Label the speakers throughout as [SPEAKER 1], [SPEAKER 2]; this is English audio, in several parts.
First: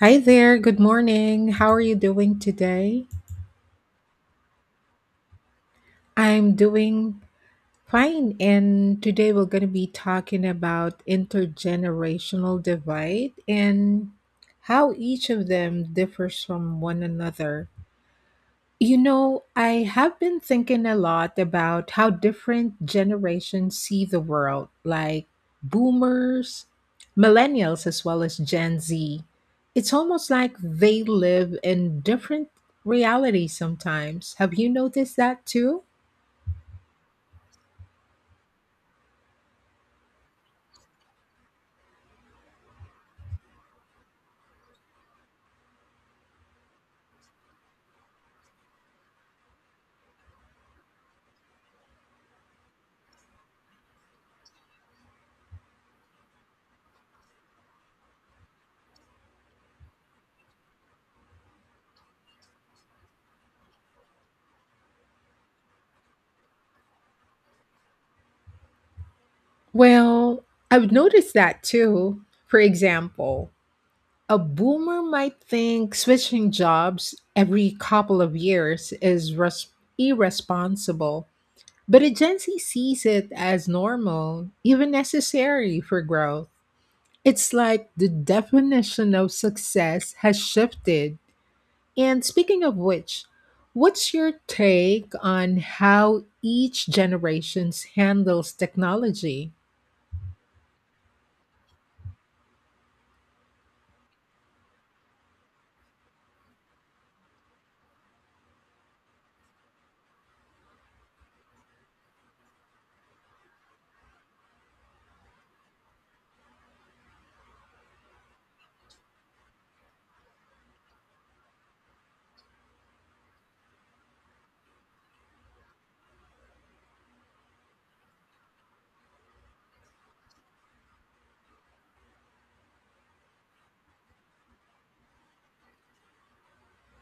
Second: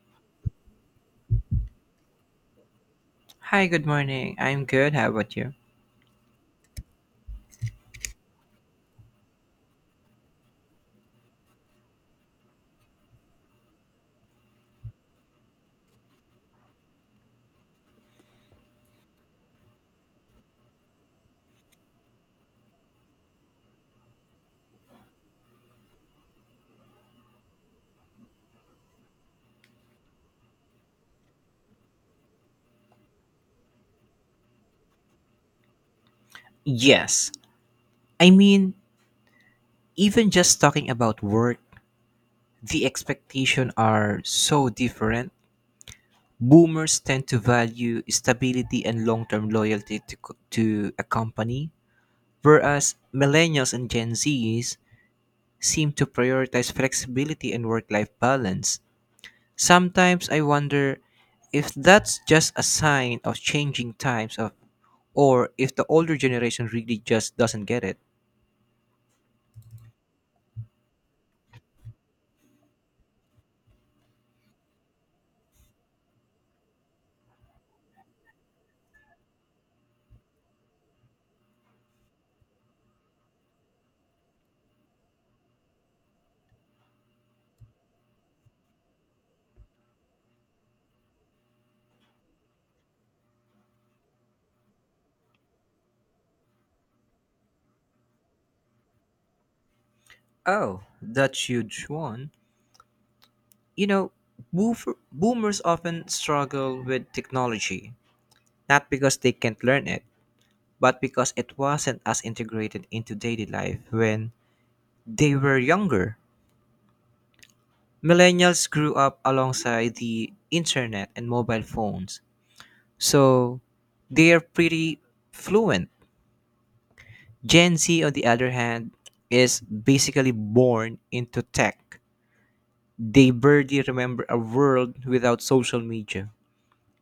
[SPEAKER 1] Hi there, good morning. How are you doing today?
[SPEAKER 2] Hi, good morning. I'm good. How about you?
[SPEAKER 1] I'm doing fine, and today we're going to be talking about intergenerational divide and how each of them differs from one another. You know, I have been thinking a lot about how different generations see the world, like boomers, millennials, as well as Gen Z. It's almost like they live in different realities sometimes. Have you noticed that too?
[SPEAKER 2] Yes. I mean, even just talking about work, the expectations are so different. Boomers tend to value stability and long-term loyalty to a company, whereas millennials and Gen Zs seem to prioritize flexibility and work-life balance. Sometimes I wonder if that's just a sign of changing times of or if the older generation really just doesn't get it.
[SPEAKER 1] Well, I've noticed that too. For example, a boomer might think switching jobs every couple of years is irresponsible. But a Gen Z sees it as normal, even necessary for growth. It's like the definition of success has shifted. And speaking of which, what's your take on how each generation handles technology?
[SPEAKER 2] Oh, that huge one. You know, boomers often struggle with technology, not because they can't learn it, but because it wasn't as integrated into daily life when they were younger. Millennials grew up alongside the internet and mobile phones, so they are pretty fluent. Gen Z, on the other hand, is basically born into tech. They barely remember a world without social media.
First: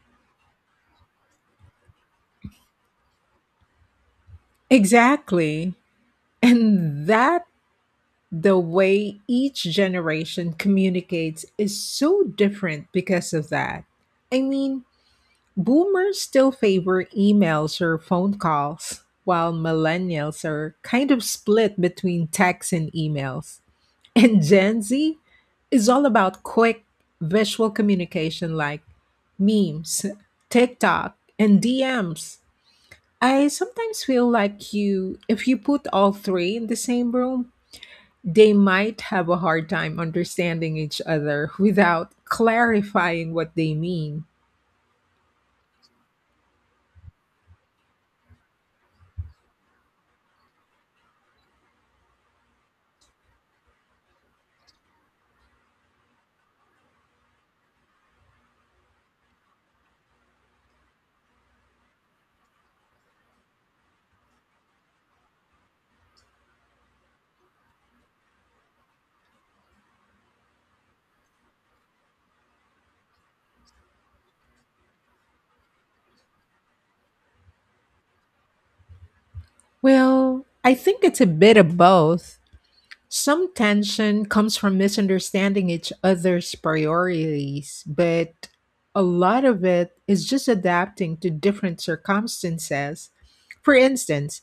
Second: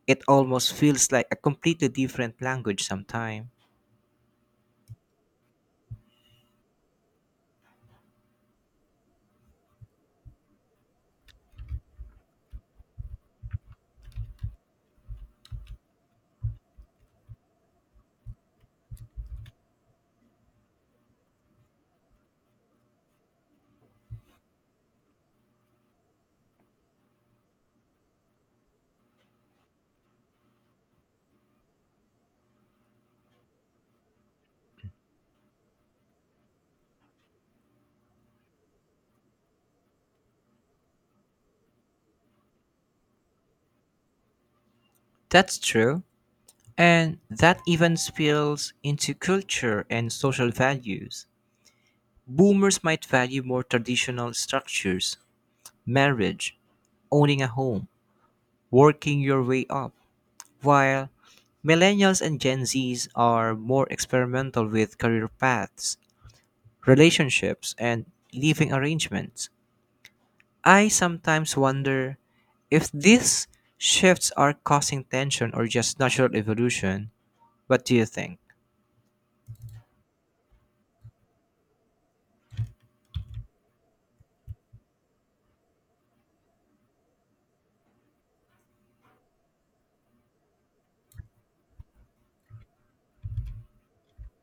[SPEAKER 2] It almost feels like a completely different language sometimes.
[SPEAKER 1] Exactly. And that the way each generation communicates is so different because of that. I mean, boomers still favor emails or phone calls, while millennials are kind of split between texts and emails. And Gen Z is all about quick visual communication like memes, TikTok, and DMs. I sometimes feel like you if you put all three in the same room, they might have a hard time understanding each other without clarifying what they mean.
[SPEAKER 2] That's true. And that even spills into culture and social values. Boomers might value more traditional structures, marriage, owning a home, working your way up, while millennials and Gen Zs are more experimental with career paths, relationships, and living arrangements. I sometimes wonder if these shifts are causing tension or just natural evolution. What do you think?
[SPEAKER 1] Well, I think it's a bit of both. Some tension comes from misunderstanding each other's priorities, but a lot of it is just adapting to different circumstances. For instance,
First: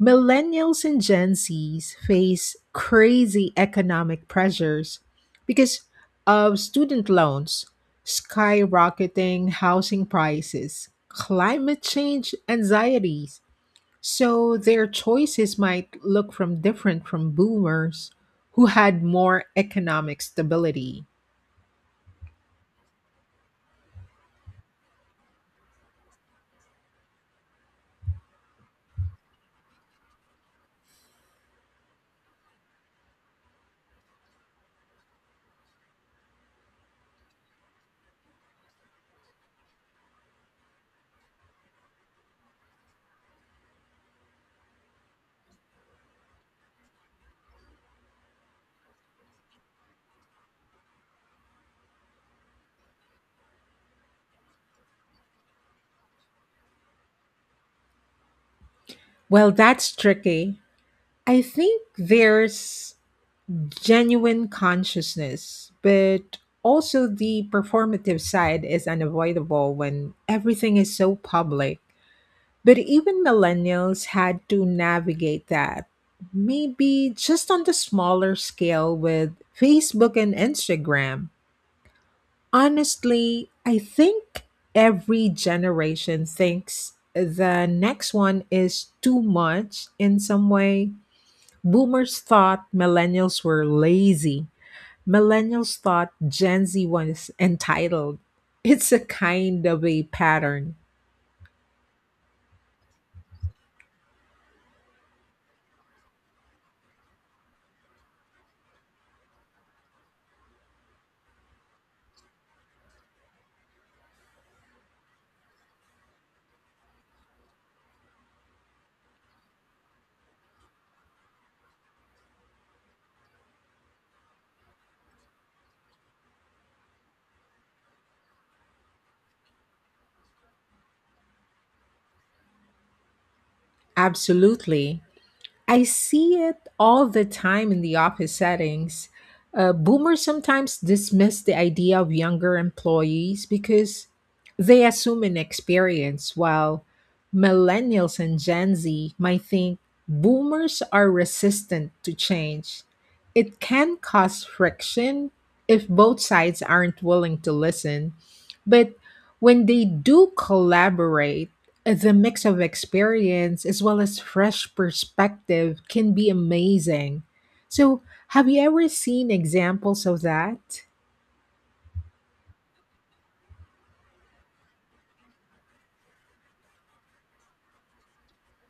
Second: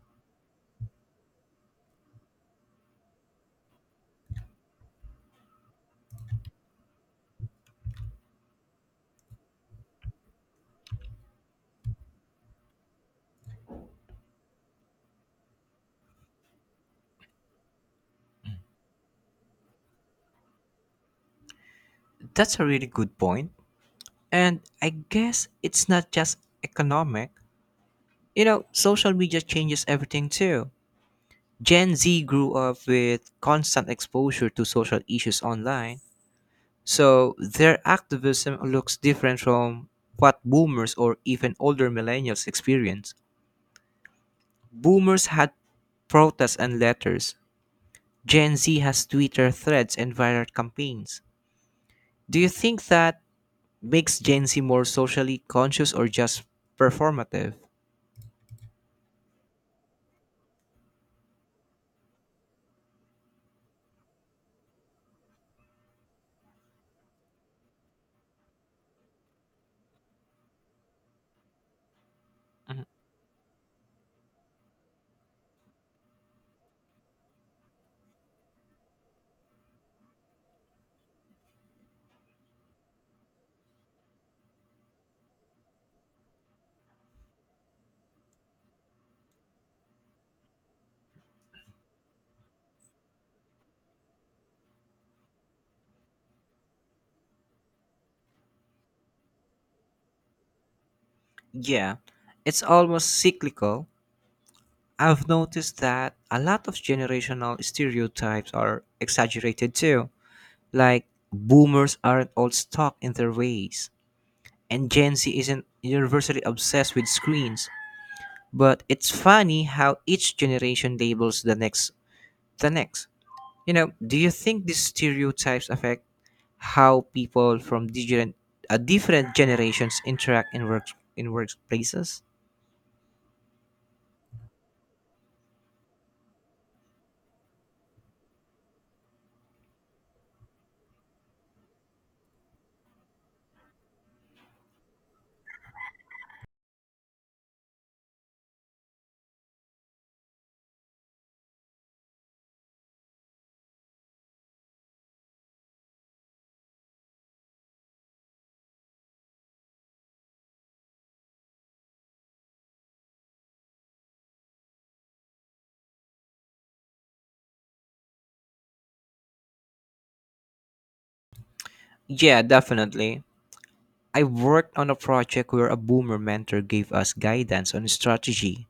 [SPEAKER 1] millennials and Gen Zs face crazy economic pressures because of student loans, skyrocketing housing prices, climate change anxieties, so their choices might look from different from boomers who had more economic stability.
[SPEAKER 2] That's a really good point. And I guess it's not just economic. Social media changes everything too. Gen Z grew up with constant exposure to social issues online, so their activism looks different from what boomers or even older millennials experience. Boomers had protests and letters, Gen Z has Twitter threads and viral campaigns. Do you think that makes Gen Z more socially conscious or just performative?
[SPEAKER 1] Well, that's tricky. I think there's genuine consciousness, but also the performative side is unavoidable when everything is so public. But
[SPEAKER 2] Mhm.
[SPEAKER 1] even millennials had to navigate that, maybe just on the smaller scale with Facebook and Instagram. Honestly, I think every generation thinks the next one is too much in some way. Boomers thought millennials were lazy. Millennials thought Gen Z was entitled. It's a kind of a pattern.
[SPEAKER 2] Yeah, it's almost cyclical. I've noticed that a lot of generational stereotypes are exaggerated too. Like, boomers aren't all stuck in their ways, and Gen Z isn't universally obsessed with screens. But it's funny how each generation labels the next. Do you think these stereotypes affect how people from different generations interact in workplaces?
[SPEAKER 1] Absolutely. I see it all the time in the office settings. Boomers sometimes dismiss the idea of younger employees because they assume inexperience, while millennials and Gen Z might think boomers are resistant to change. It can cause friction if both sides aren't willing to listen, but when they do collaborate, the mix of experience as well as fresh perspective can be amazing. So, have you ever seen examples of that?
[SPEAKER 2] Yeah, definitely. I worked on a project where a boomer mentor gave us guidance on strategy,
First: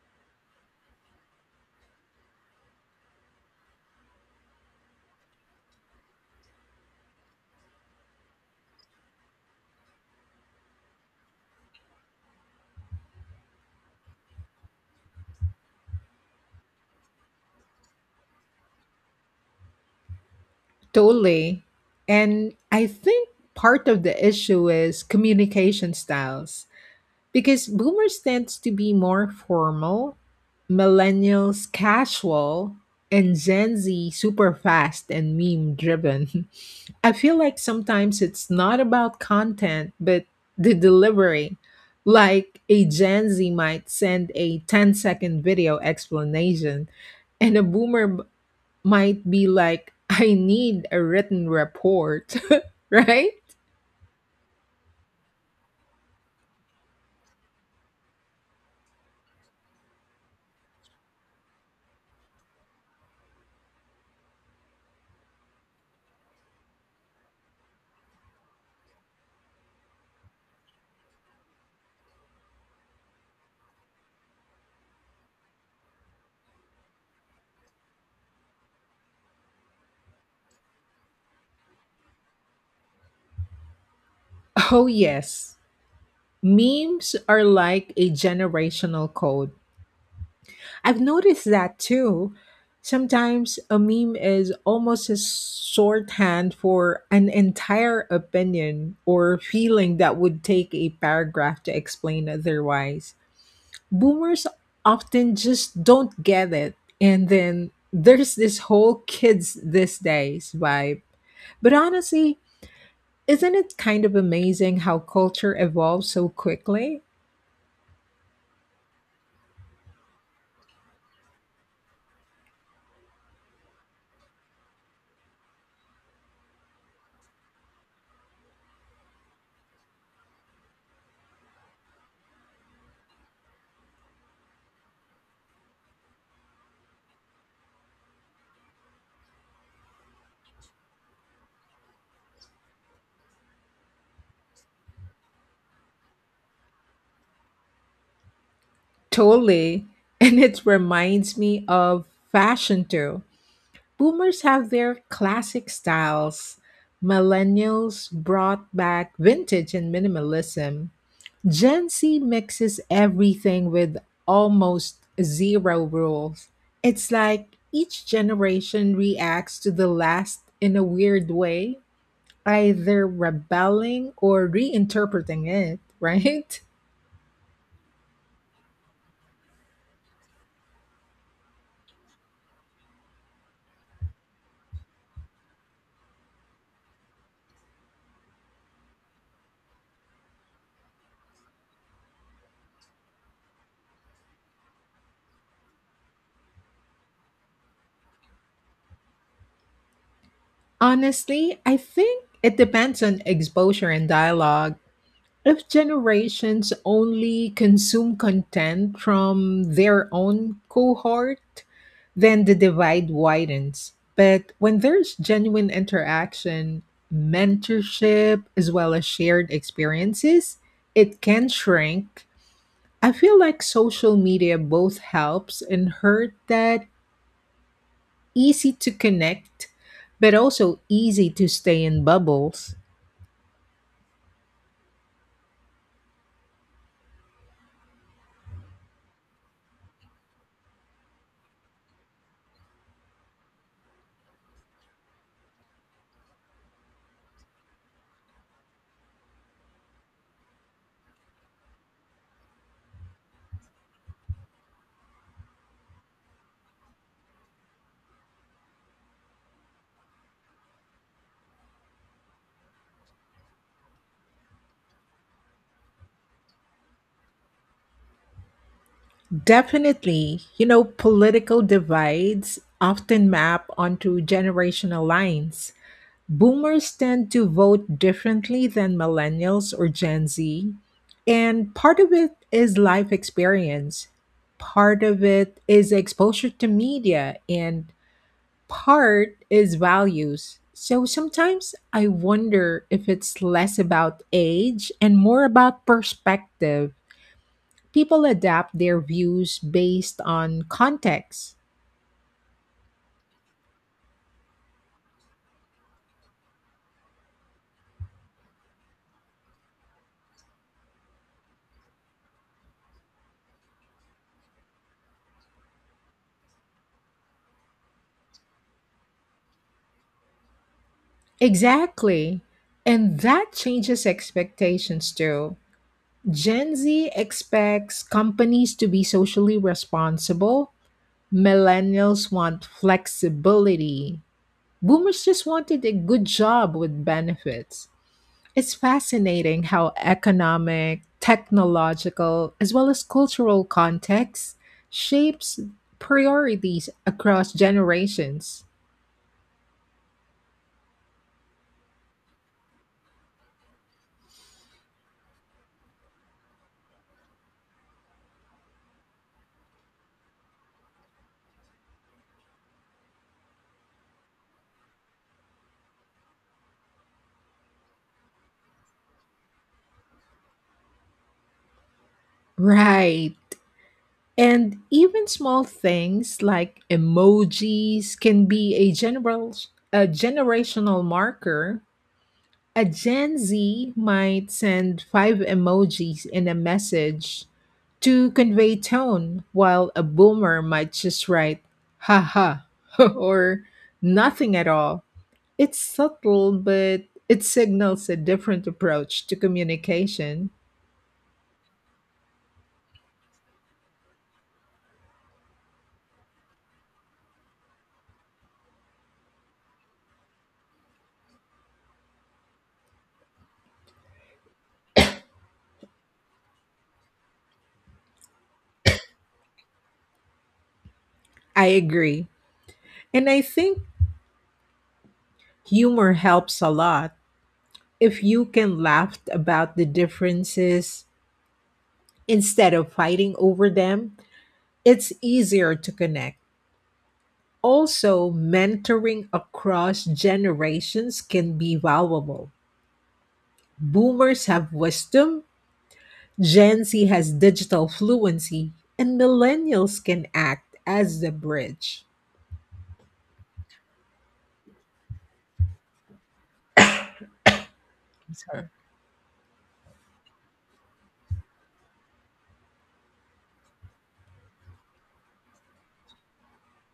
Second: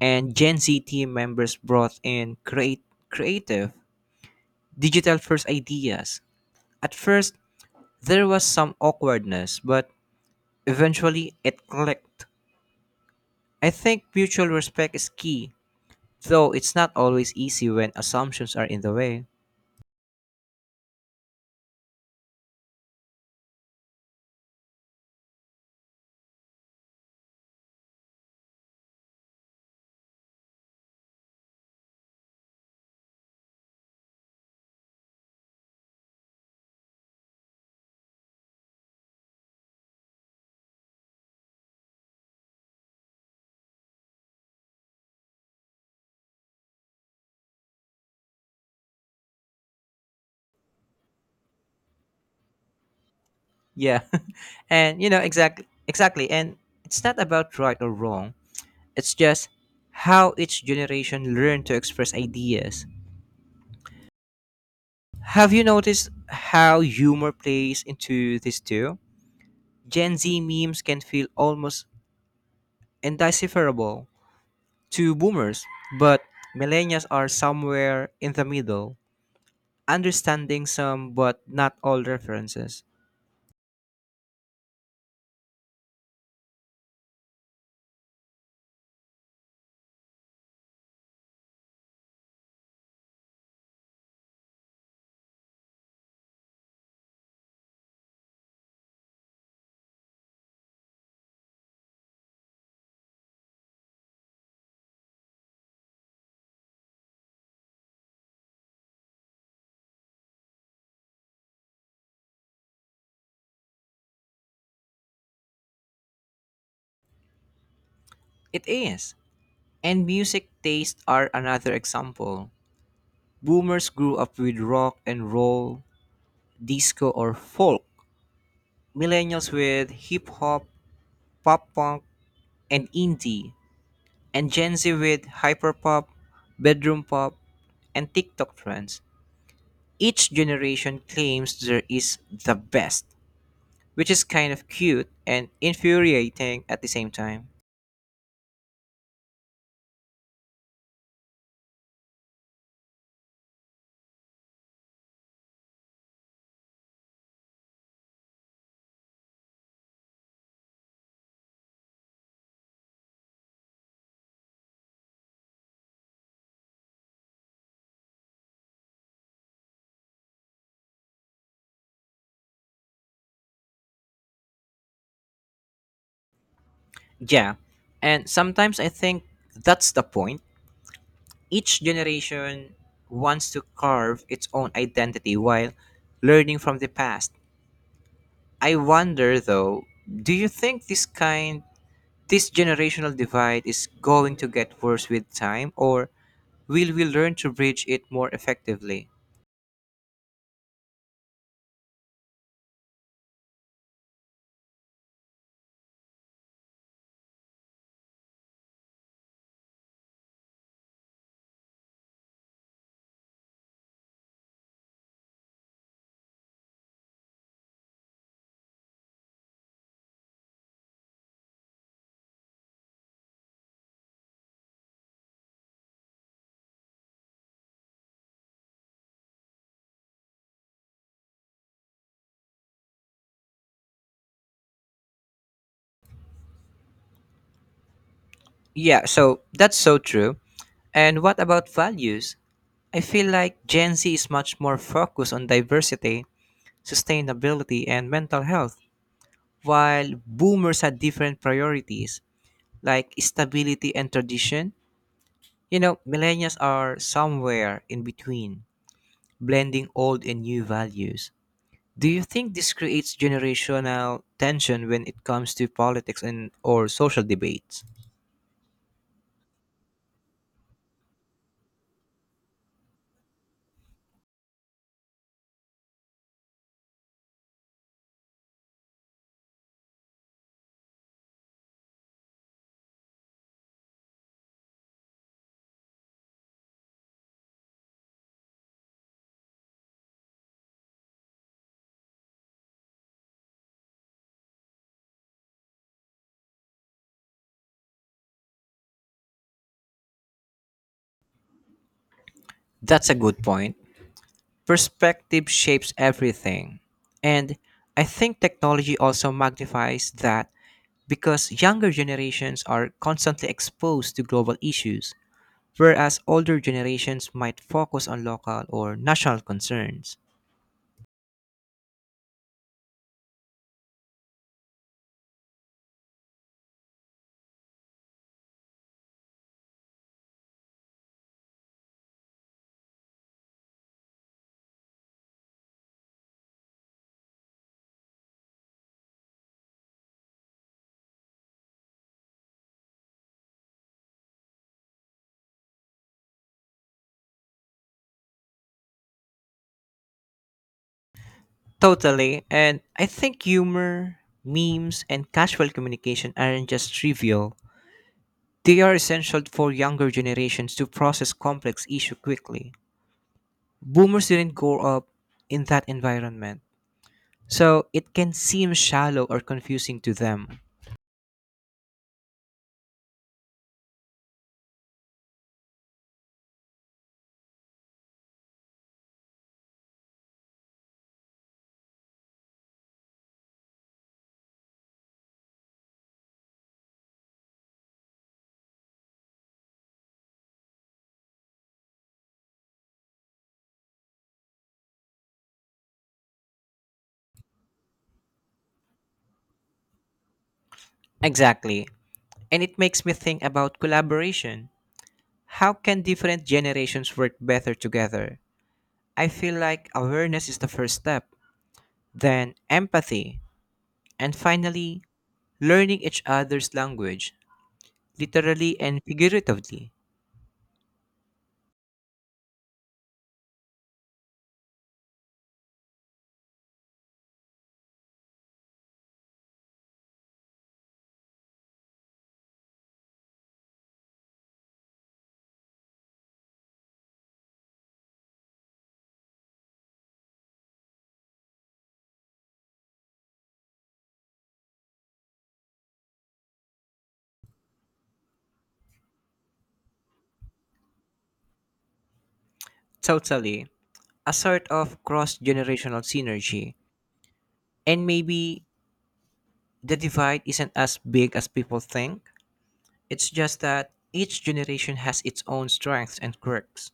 [SPEAKER 2] and Gen Z team members brought in create creative, digital first ideas. At first, there was some awkwardness, but eventually it clicked. I think mutual respect is key, though it's not always easy when assumptions are in the way.
[SPEAKER 1] Totally. And I think part of the issue is communication styles because boomers tends to be more formal, millennials casual, and Gen Z super fast and meme driven. I feel like sometimes it's not about content, but the delivery. Like a Gen Z might send a ten-second video explanation, and a boomer might be like, I need a written report, right?
[SPEAKER 2] Yeah. And exactly, and it's not about right or wrong. It's just how each generation learned to express ideas. Have you noticed how humor plays into this too? Gen Z memes can feel almost indecipherable to boomers, but millennials are somewhere in the middle, understanding some but not all references.
[SPEAKER 1] Oh, yes. Memes are like a generational code. I've noticed that too. Sometimes a meme is almost a shorthand for an entire opinion or feeling that would take a paragraph to explain otherwise. Boomers often just don't get it. And then there's this whole kids these days vibe. But honestly, isn't it kind of amazing how culture evolves so quickly?
[SPEAKER 2] It is. And music tastes are another example. Boomers grew up with rock and roll, disco or folk. Millennials with hip hop, pop punk, and indie. And Gen Z with hyperpop, bedroom pop, and TikTok trends. Each generation claims there is the best, which is kind of cute and infuriating at the same time.
[SPEAKER 1] Totally. And it reminds me of fashion too. Boomers have their classic styles. Millennials brought back vintage and minimalism. Gen Z mixes everything with almost zero rules. It's like each generation reacts to the last in a weird way, either rebelling or reinterpreting it, right?
[SPEAKER 2] Yeah, and sometimes I think that's the point. Each generation wants to carve its own identity while learning from the past. I wonder though, do you think this generational divide is going to get worse with time, or will we learn to bridge it more effectively?
[SPEAKER 1] Honestly, I think it depends on exposure and dialogue. If generations only consume content from their own cohort, then the divide widens. But when there's genuine interaction, mentorship, as well as shared experiences, it can shrink. I feel like social media both helps and hurt that easy to connect, but also easy to stay in bubbles.
[SPEAKER 2] Yeah, so that's so true. And what about values? I feel like Gen Z is much more focused on diversity, sustainability, and mental health, while boomers had different priorities, like stability and tradition. Millennials are somewhere in between, blending old and new values. Do you think this creates generational tension when it comes to politics and or social debates?
[SPEAKER 1] Definitely. You know, political divides often map onto generational lines. Boomers tend to vote differently than millennials or Gen Z. And part of it is life experience, part of it is exposure to media, and part is values. So sometimes I wonder if it's less about age and more about perspective. People adapt their views based on context.
[SPEAKER 2] That's a good point. Perspective shapes everything. And I think technology also magnifies that because younger generations are constantly exposed to global issues, whereas older generations might focus on local or national concerns.
[SPEAKER 1] Exactly. And that changes expectations too. Gen Z expects companies to be socially responsible. Millennials want flexibility. Boomers just wanted a good job with benefits. It's fascinating how economic, technological, as well as cultural context shapes priorities across generations.
[SPEAKER 2] Totally, and I think humor, memes, and casual communication aren't just trivial. They are essential for younger generations to process complex issues quickly. Boomers didn't grow up in that environment, so it can seem shallow or confusing to them.
[SPEAKER 1] Right. And even small things like emojis can be a general a generational marker. A Gen Z might send five emojis in a message to convey tone, while a boomer might just write haha or nothing at all. It's subtle, but it signals a different approach to communication.
[SPEAKER 2] Exactly, and it makes me think about collaboration. How can different generations work better together? I feel like awareness is the first step, then empathy, and finally, learning each other's language, literally and figuratively.
[SPEAKER 1] I agree. And I think humor helps a lot. If you can laugh about the differences instead of fighting over them, it's easier to connect. Also, mentoring across generations can be valuable. Boomers have wisdom, Gen Z has digital fluency, and millennials can act as the bridge.
[SPEAKER 2] Totally. A sort of cross generational synergy. And maybe
[SPEAKER 1] Sure.
[SPEAKER 2] the divide isn't as big as people think. It's just that each generation has its own strengths and quirks.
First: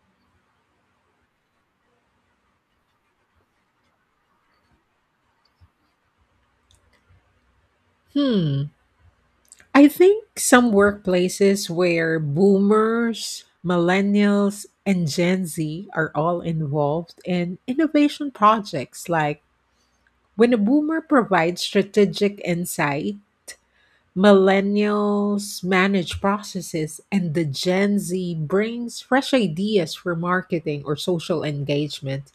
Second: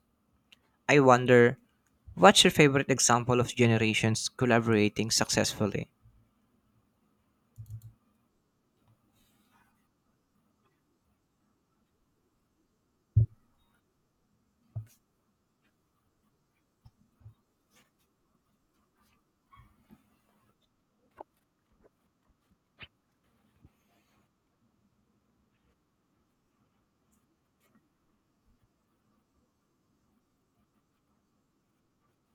[SPEAKER 2] I wonder, what's your favorite example of generations collaborating successfully?
[SPEAKER 1] Hmm. I think some workplaces where boomers, millennials, and Gen Z are all involved in innovation projects, like when a boomer provides strategic insight, millennials manage processes, and the Gen Z brings fresh ideas for marketing or social engagement.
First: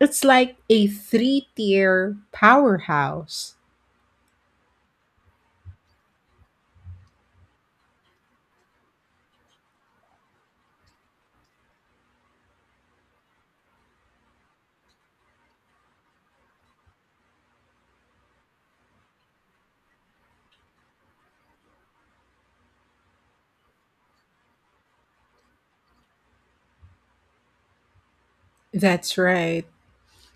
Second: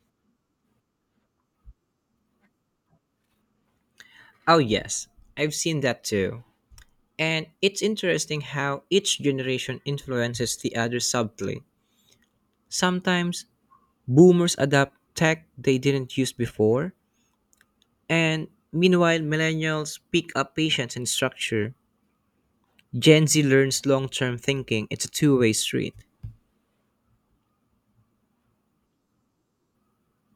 [SPEAKER 1] It's like a three tier powerhouse.
[SPEAKER 2] Oh, yes, I've seen that too. And it's interesting how each generation influences the other subtly. Sometimes boomers adapt tech they didn't use before, and meanwhile, millennials pick up patience and structure. Gen Z learns long term thinking. It's a two-way street.
[SPEAKER 1] That's right.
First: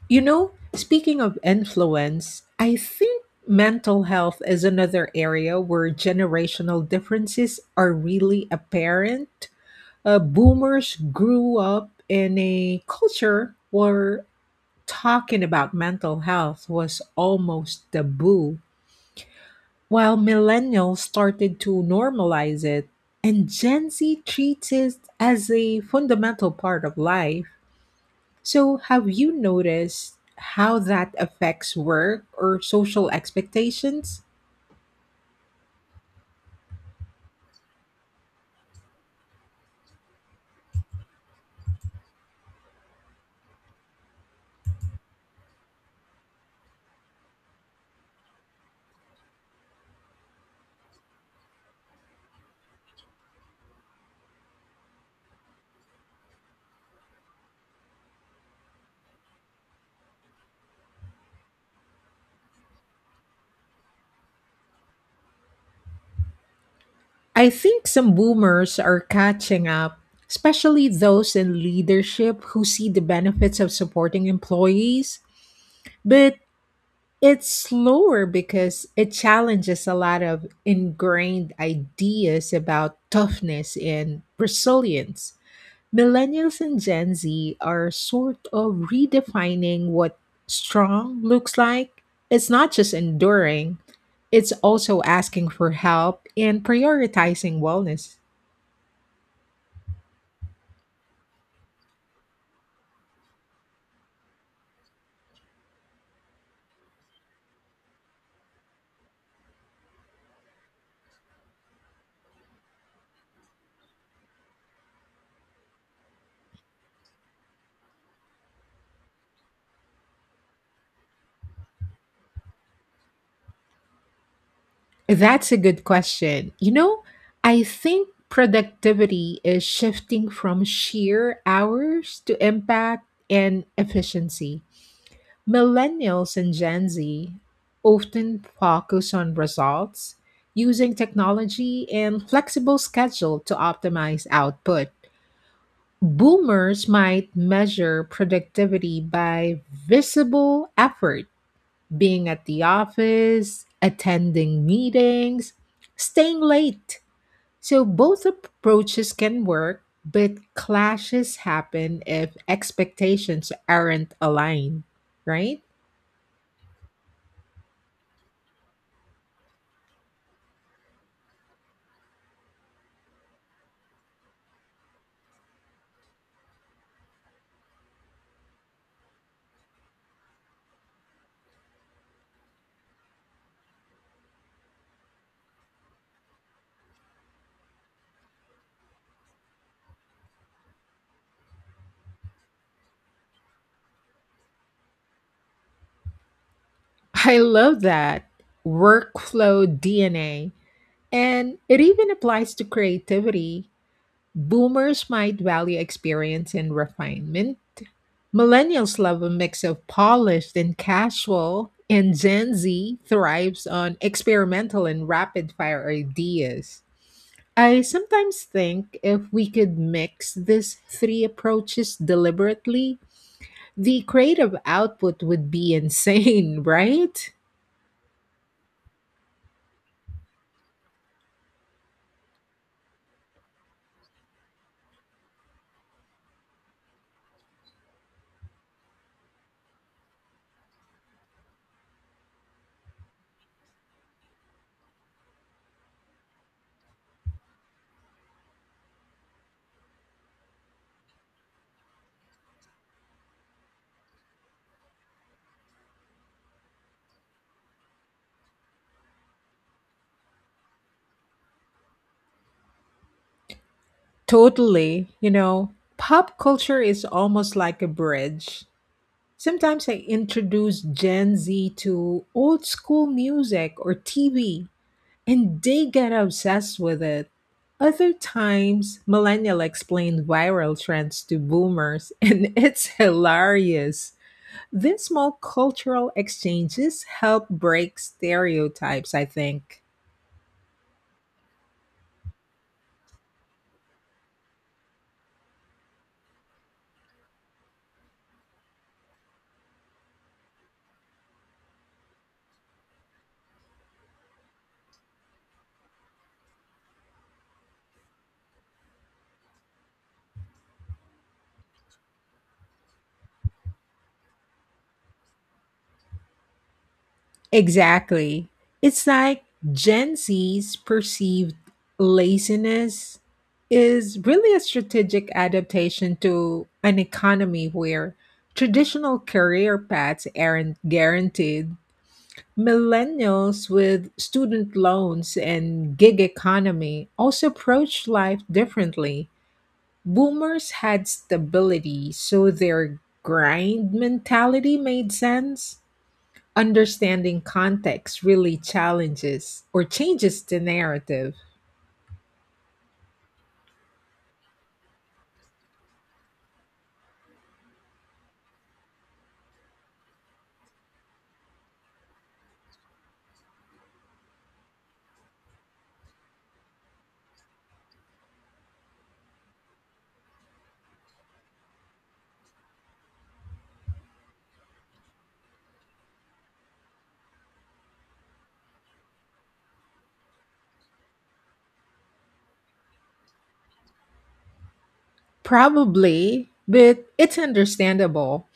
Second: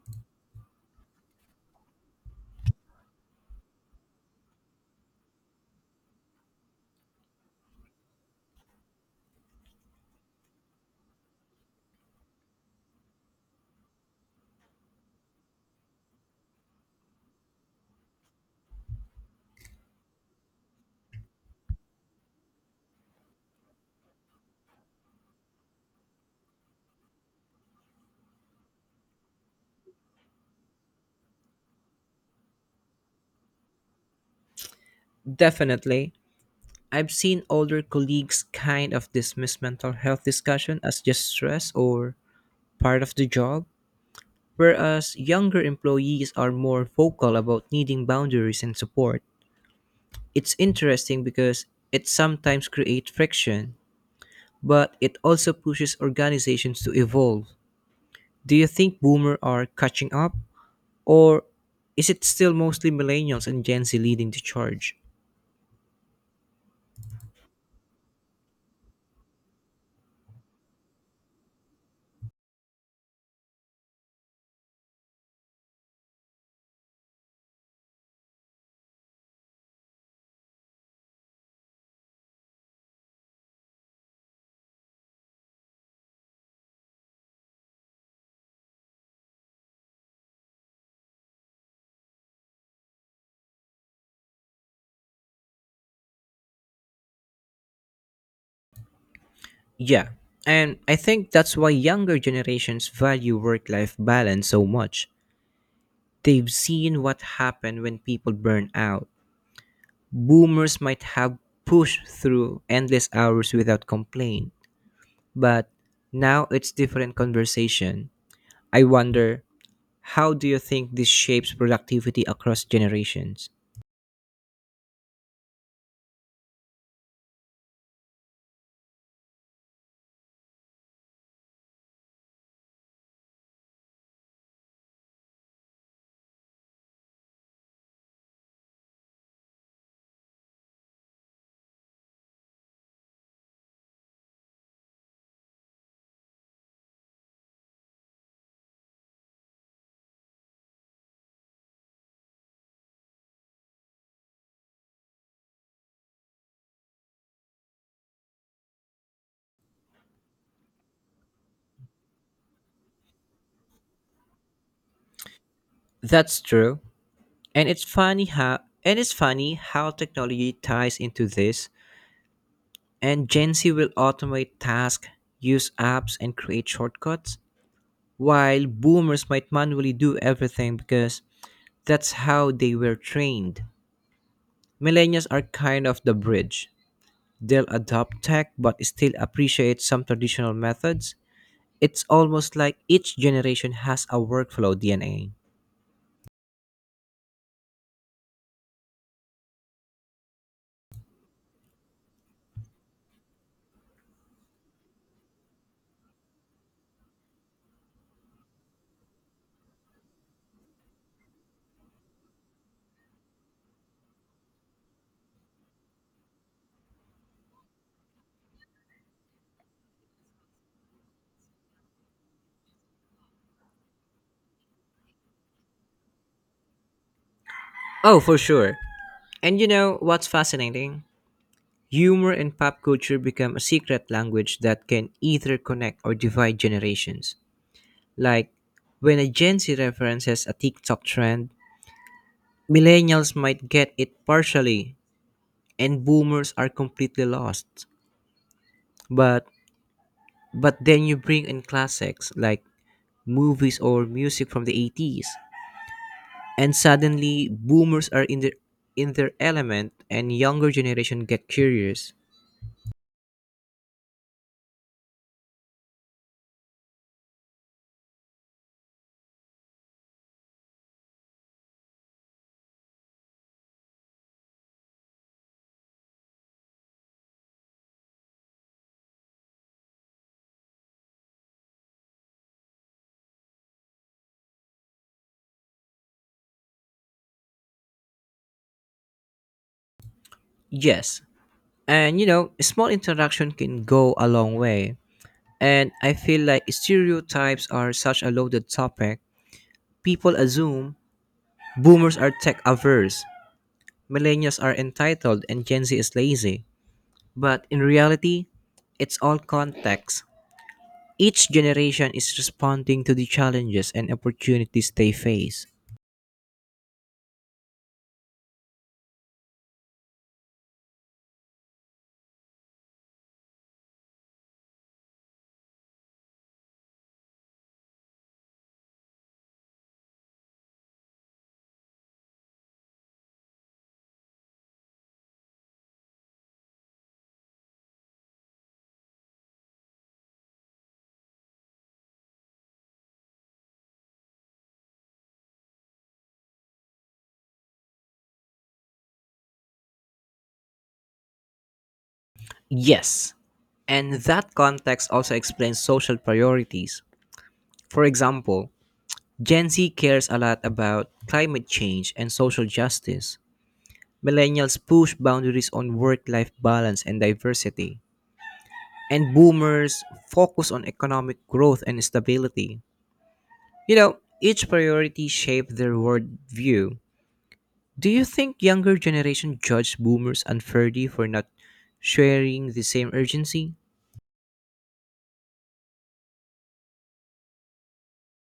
[SPEAKER 1] You know, speaking of influence, I think mental health is another area where generational differences are really apparent. Boomers grew up in a culture where talking about mental health was almost taboo, while millennials started to normalize it, and Gen Z treats it as a fundamental part of life. So, have you noticed how that affects work or social expectations?
[SPEAKER 2] Definitely. I've seen older colleagues kind of dismiss mental health discussion as just stress or part of the job, whereas younger employees are more vocal about needing boundaries and support. It's interesting because it sometimes creates friction, but it also pushes organizations to evolve. Do you think boomers are catching up, or is it still mostly millennials and Gen Z leading the charge?
[SPEAKER 1] I think some boomers are catching up, especially those in leadership who see the benefits of supporting employees. But it's slower because it challenges a lot of ingrained ideas about toughness and resilience. Millennials and Gen Z are sort of redefining what strong looks like. It's not just enduring, it's also asking for help and prioritizing wellness.
[SPEAKER 2] Yeah, and I think that's why younger generations value work life balance so much. They've seen what happened when people burn out. Boomers might have pushed through endless hours without complaint, but now it's different conversation. I wonder, how do you think this shapes productivity across generations?
[SPEAKER 1] That's a good question. You know, I think productivity is shifting from sheer hours to impact and efficiency. Millennials and Gen Z often focus on results, using technology and flexible schedule to optimize output. Boomers might measure productivity by visible effort, being at the office, attending meetings, staying late. So both approaches can work, but clashes happen if expectations aren't aligned, right?
[SPEAKER 2] That's true. And it's funny how technology ties into this. And Gen Z will automate tasks, use apps and create shortcuts, while boomers might manually do everything because that's how they were trained. Millennials are kind of the bridge. They'll adopt tech but still appreciate some traditional methods. It's almost like each generation has a workflow DNA.
[SPEAKER 1] I love that workflow DNA. And it even applies to creativity. Boomers might value experience and refinement. Millennials love a mix of polished and casual. And Gen Z thrives on experimental and rapid fire ideas. I sometimes think if we could mix these three approaches deliberately, the creative output would be insane, right?
[SPEAKER 2] Oh, for sure. And you know what's fascinating? Humor and pop culture become a secret language that can either connect or divide generations. Like when a Gen Z references a TikTok trend, millennials might get it partially and boomers are completely lost. But but then you bring in classics like movies or music from the 80s, and suddenly boomers are in their element and younger generation get curious.
[SPEAKER 1] Totally. You know, pop culture is almost like a bridge. Sometimes I introduce Gen Z to old school music or TV, and they get obsessed with it. Other times, millennial explain viral trends to boomers, and it's hilarious. These small cultural exchanges help break stereotypes, I think.
[SPEAKER 2] Yes, and small interaction can go a long way. And I feel like stereotypes are such a loaded topic. People assume boomers are tech averse, millennials are entitled, and Gen Z is lazy, but in reality, it's all context. Each generation is responding to the challenges and opportunities they face.
[SPEAKER 1] Exactly. It's like Gen Z's perceived laziness is really a strategic adaptation to an economy where traditional career paths aren't guaranteed. Millennials with student loans and gig economy also approach life differently. Boomers had stability, so their grind mentality made sense. Understanding context really challenges or changes the narrative.
[SPEAKER 2] Yes, and that context also explains social priorities. For example, Gen Z cares a lot about climate change and social justice. Millennials push boundaries on work life balance and diversity. And boomers focus on economic growth and stability. Each priority shaped their worldview. Do you think younger generation judge boomers unfairly for not sharing the same urgency?
[SPEAKER 1] Probably, but it's understandable.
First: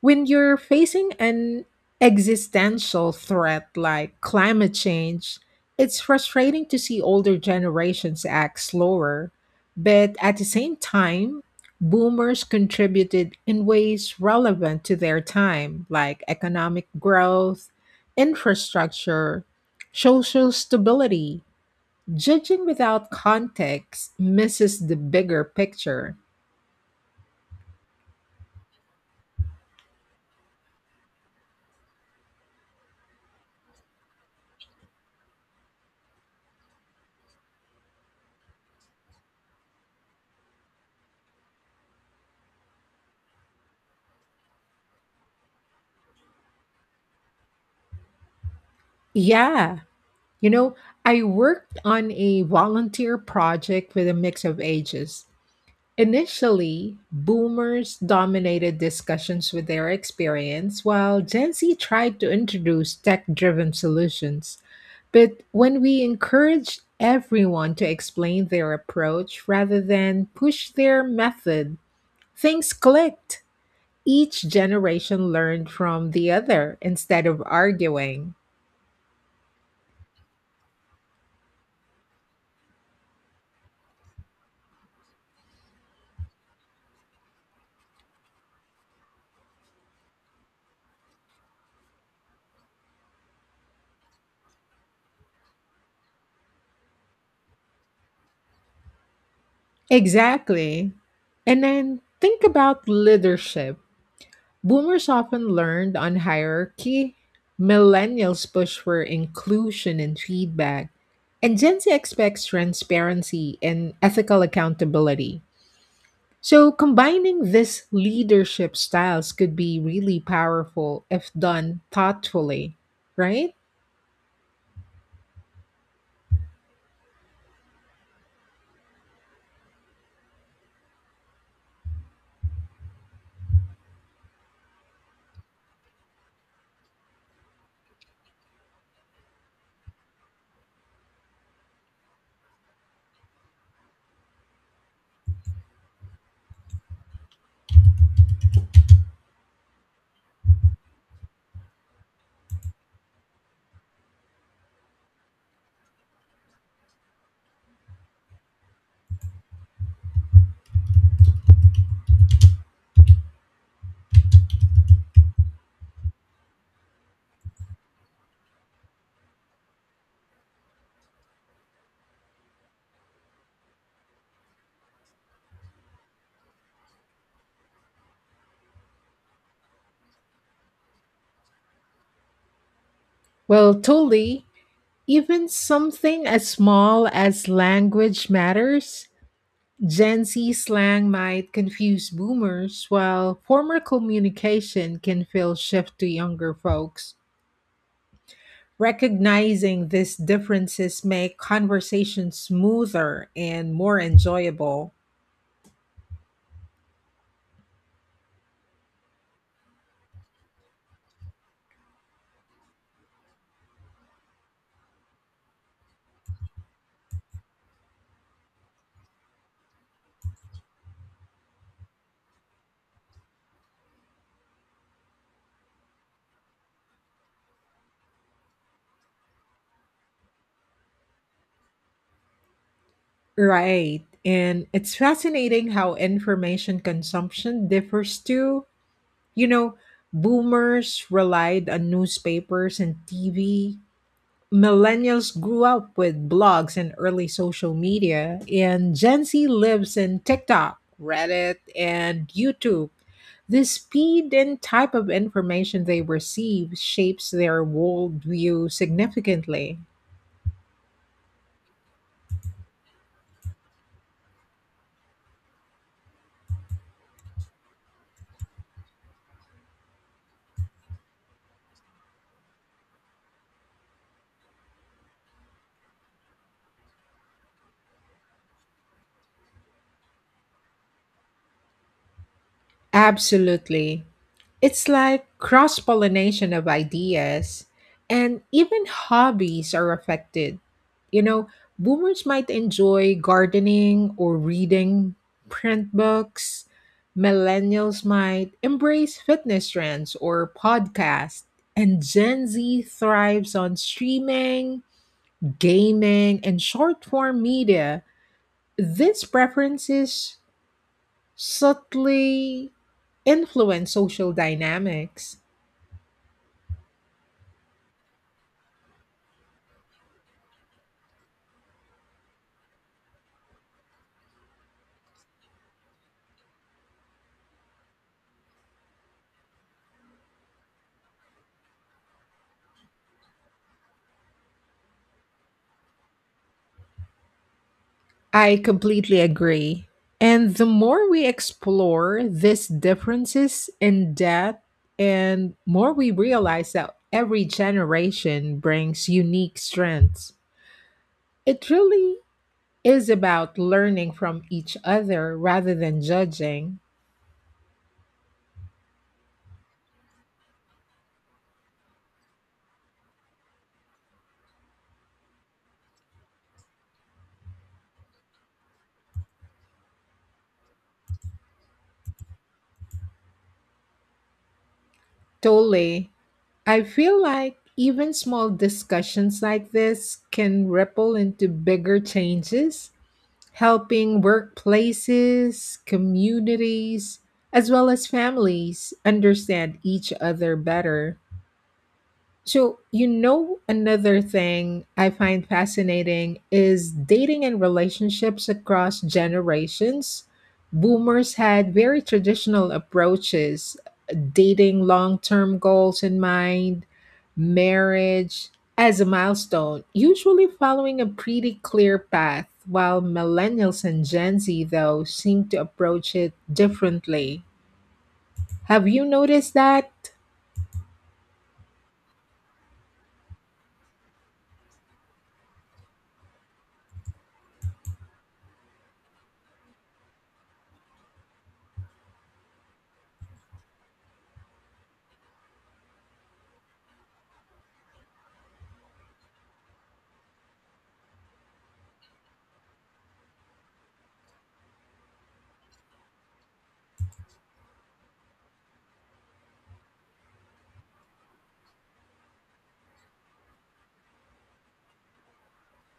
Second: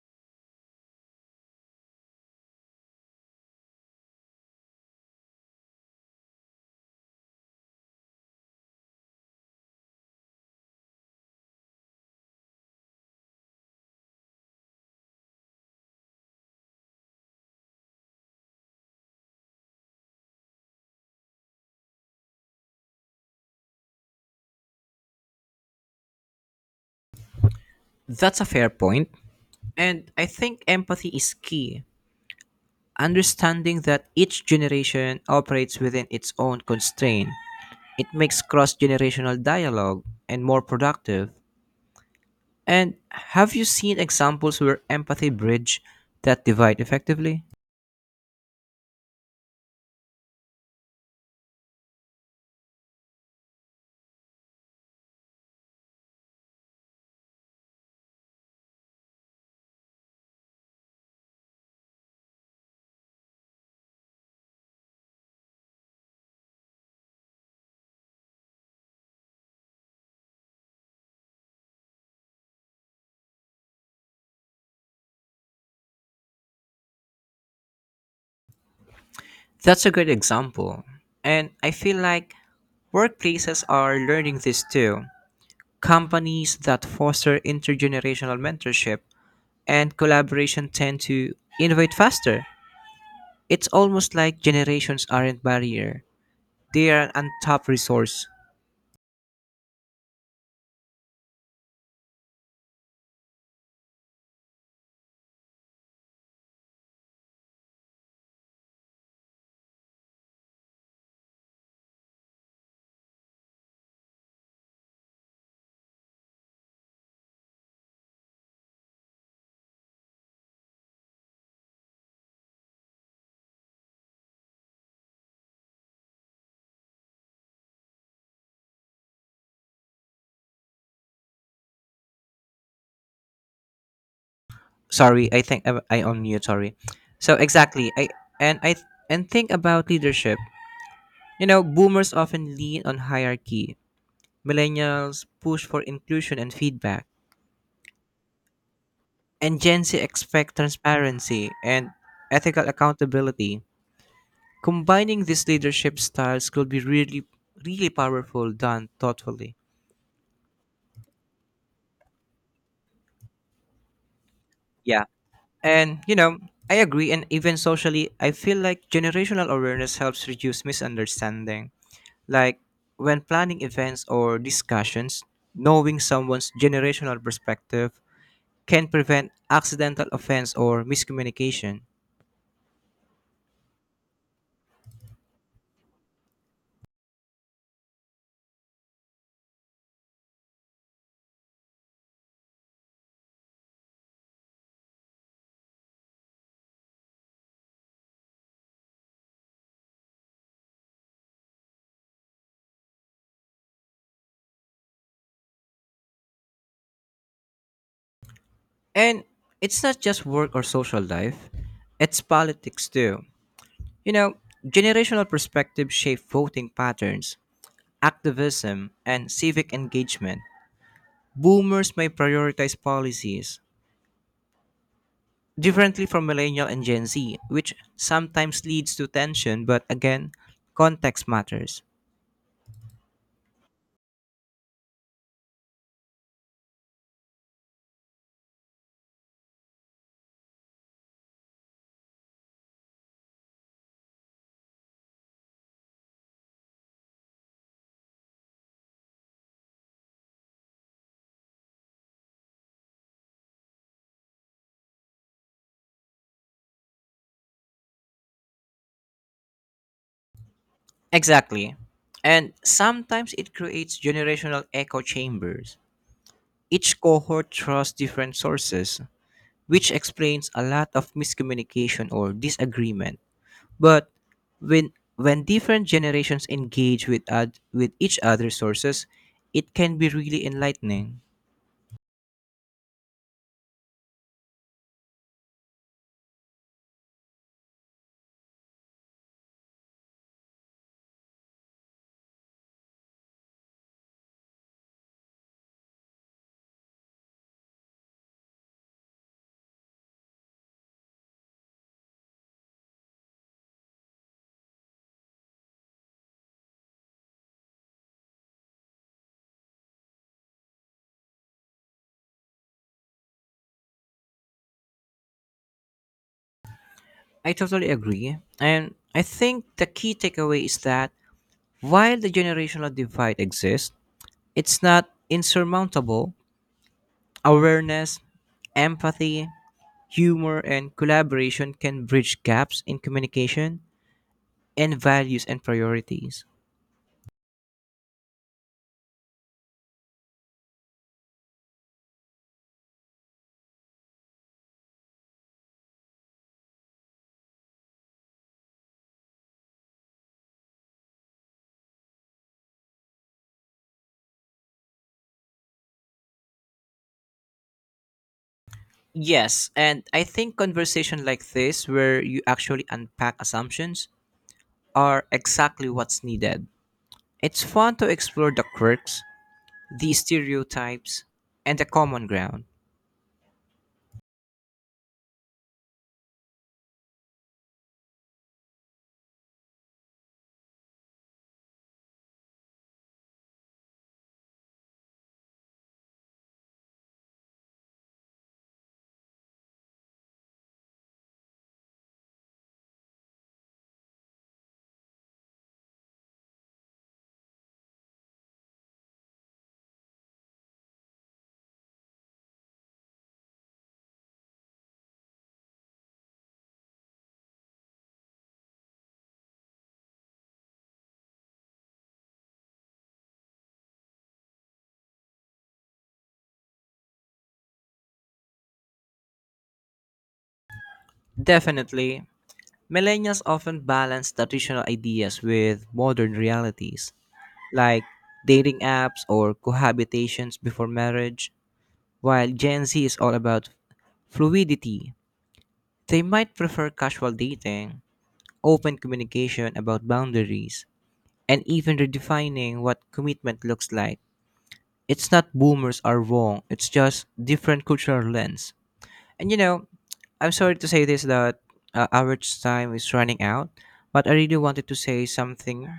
[SPEAKER 1] When you're facing an existential threat like climate change, it's frustrating to see older generations act slower. But at the same time, boomers contributed in ways relevant to their time, like economic growth, infrastructure, social stability. Judging without context misses the bigger picture.
[SPEAKER 2] That's a fair point. And I think empathy is key. Understanding that each generation operates within its own constraint, it makes cross generational dialogue and more productive. And have you seen examples where empathy bridge that divide effectively?
[SPEAKER 1] Yeah. You know, I worked on a volunteer project with a mix of ages. Initially, boomers dominated discussions with their experience, while Gen Z tried to introduce tech driven solutions. But when we encouraged everyone to explain their approach rather than push their method, things clicked. Each generation learned from the other instead of arguing.
[SPEAKER 2] That's a great example. And I feel like workplaces are learning this too. Companies that foster intergenerational mentorship and collaboration tend to innovate faster. It's almost like generations aren't barrier. They are an untapped resource.
[SPEAKER 1] Exactly. And then think about leadership. Boomers often learned on hierarchy, millennials push for inclusion and feedback, and Gen Z expects transparency and ethical accountability. So, combining these leadership styles could be really powerful if done thoughtfully, right?
[SPEAKER 2] Sorry, I think I on mute, sorry. So exactly, I and think about leadership. Boomers often lean on hierarchy. Millennials push for inclusion and feedback. And Gen Z expect transparency and ethical accountability. Combining these leadership styles could be really powerful done thoughtfully. Yeah. And, I agree. And even socially, I feel like generational awareness helps reduce misunderstanding. Like when planning events or discussions, knowing someone's generational perspective can prevent accidental offense or miscommunication.
[SPEAKER 1] Well, totally. Even something as small as language matters. Gen Z slang might confuse boomers, while former communication can feel shift to younger folks. Recognizing these differences make conversation smoother and more enjoyable.
[SPEAKER 2] And it's not just work or social life, it's politics too. You know, generational perspectives shape voting patterns, activism, and civic engagement. Boomers may prioritize policies differently from millennial and Gen Z, which sometimes leads to tension, but again, context matters.
[SPEAKER 1] Right. And it's fascinating how information consumption differs too. You know, boomers relied on newspapers and TV, millennials grew up with blogs and early social media, and Gen Z lives in TikTok, Reddit, and YouTube. The speed and type of information they receive shapes their worldview significantly.
[SPEAKER 2] Exactly. And sometimes it creates generational echo chambers. Each cohort trusts different sources, which explains a lot of miscommunication or disagreement. But when different generations engage with each other's sources, it can be really enlightening.
[SPEAKER 1] Absolutely. It's like cross pollination of ideas, and even hobbies are affected. You know, boomers might enjoy gardening or reading print books, millennials might embrace fitness trends or podcasts, and Gen Z thrives on streaming, gaming, and short form media. These preferences subtly influence social dynamics.
[SPEAKER 2] I totally agree. And I think the key takeaway is that while the generational divide exists, it's not insurmountable. Awareness, empathy, humor, and collaboration can bridge gaps in communication and values and priorities.
[SPEAKER 1] I completely agree. And the more we explore these differences in depth, and more we realize that every generation brings unique strengths. It really is about learning from each other rather than judging.
[SPEAKER 2] Yes, and I think conversation like this, where you actually unpack assumptions, are exactly what's needed. It's fun to explore the quirks, the stereotypes, and the common ground.
[SPEAKER 1] Totally. I feel like even small discussions like this can ripple into bigger changes helping workplaces, communities, as well as families understand each other better. So, you know, another thing I find fascinating is dating and relationships across generations. Boomers had very traditional approaches, dating long term goals in mind, marriage as a milestone, usually following a pretty clear path, while millennials and Gen Z, though, seem to approach it differently. Have you noticed that?
[SPEAKER 2] Definitely. Millennials often balance traditional ideas with modern realities, like dating apps or cohabitations before marriage, while Gen Z is all about fluidity. They might prefer casual dating, open communication about boundaries, and even redefining what commitment looks like. It's not boomers are wrong, it's just different cultural lens. And I'm sorry to say this that our time is running out, but I really wanted to say something.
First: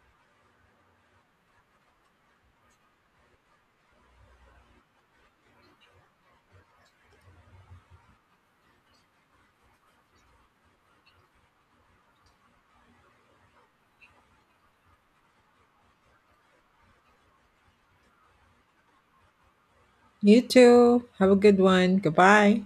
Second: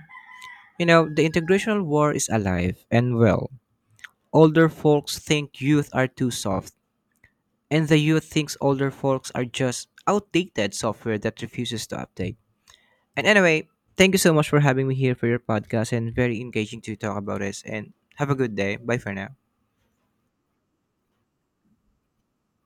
[SPEAKER 2] The integrational war is alive and well. Older folks think youth are too soft, and the youth thinks older folks are just outdated software that refuses to update. And anyway, thank you so much for having me here for your podcast and very engaging to talk about this and have a good day. Bye for now.
[SPEAKER 1] You too. Have a good one. Goodbye.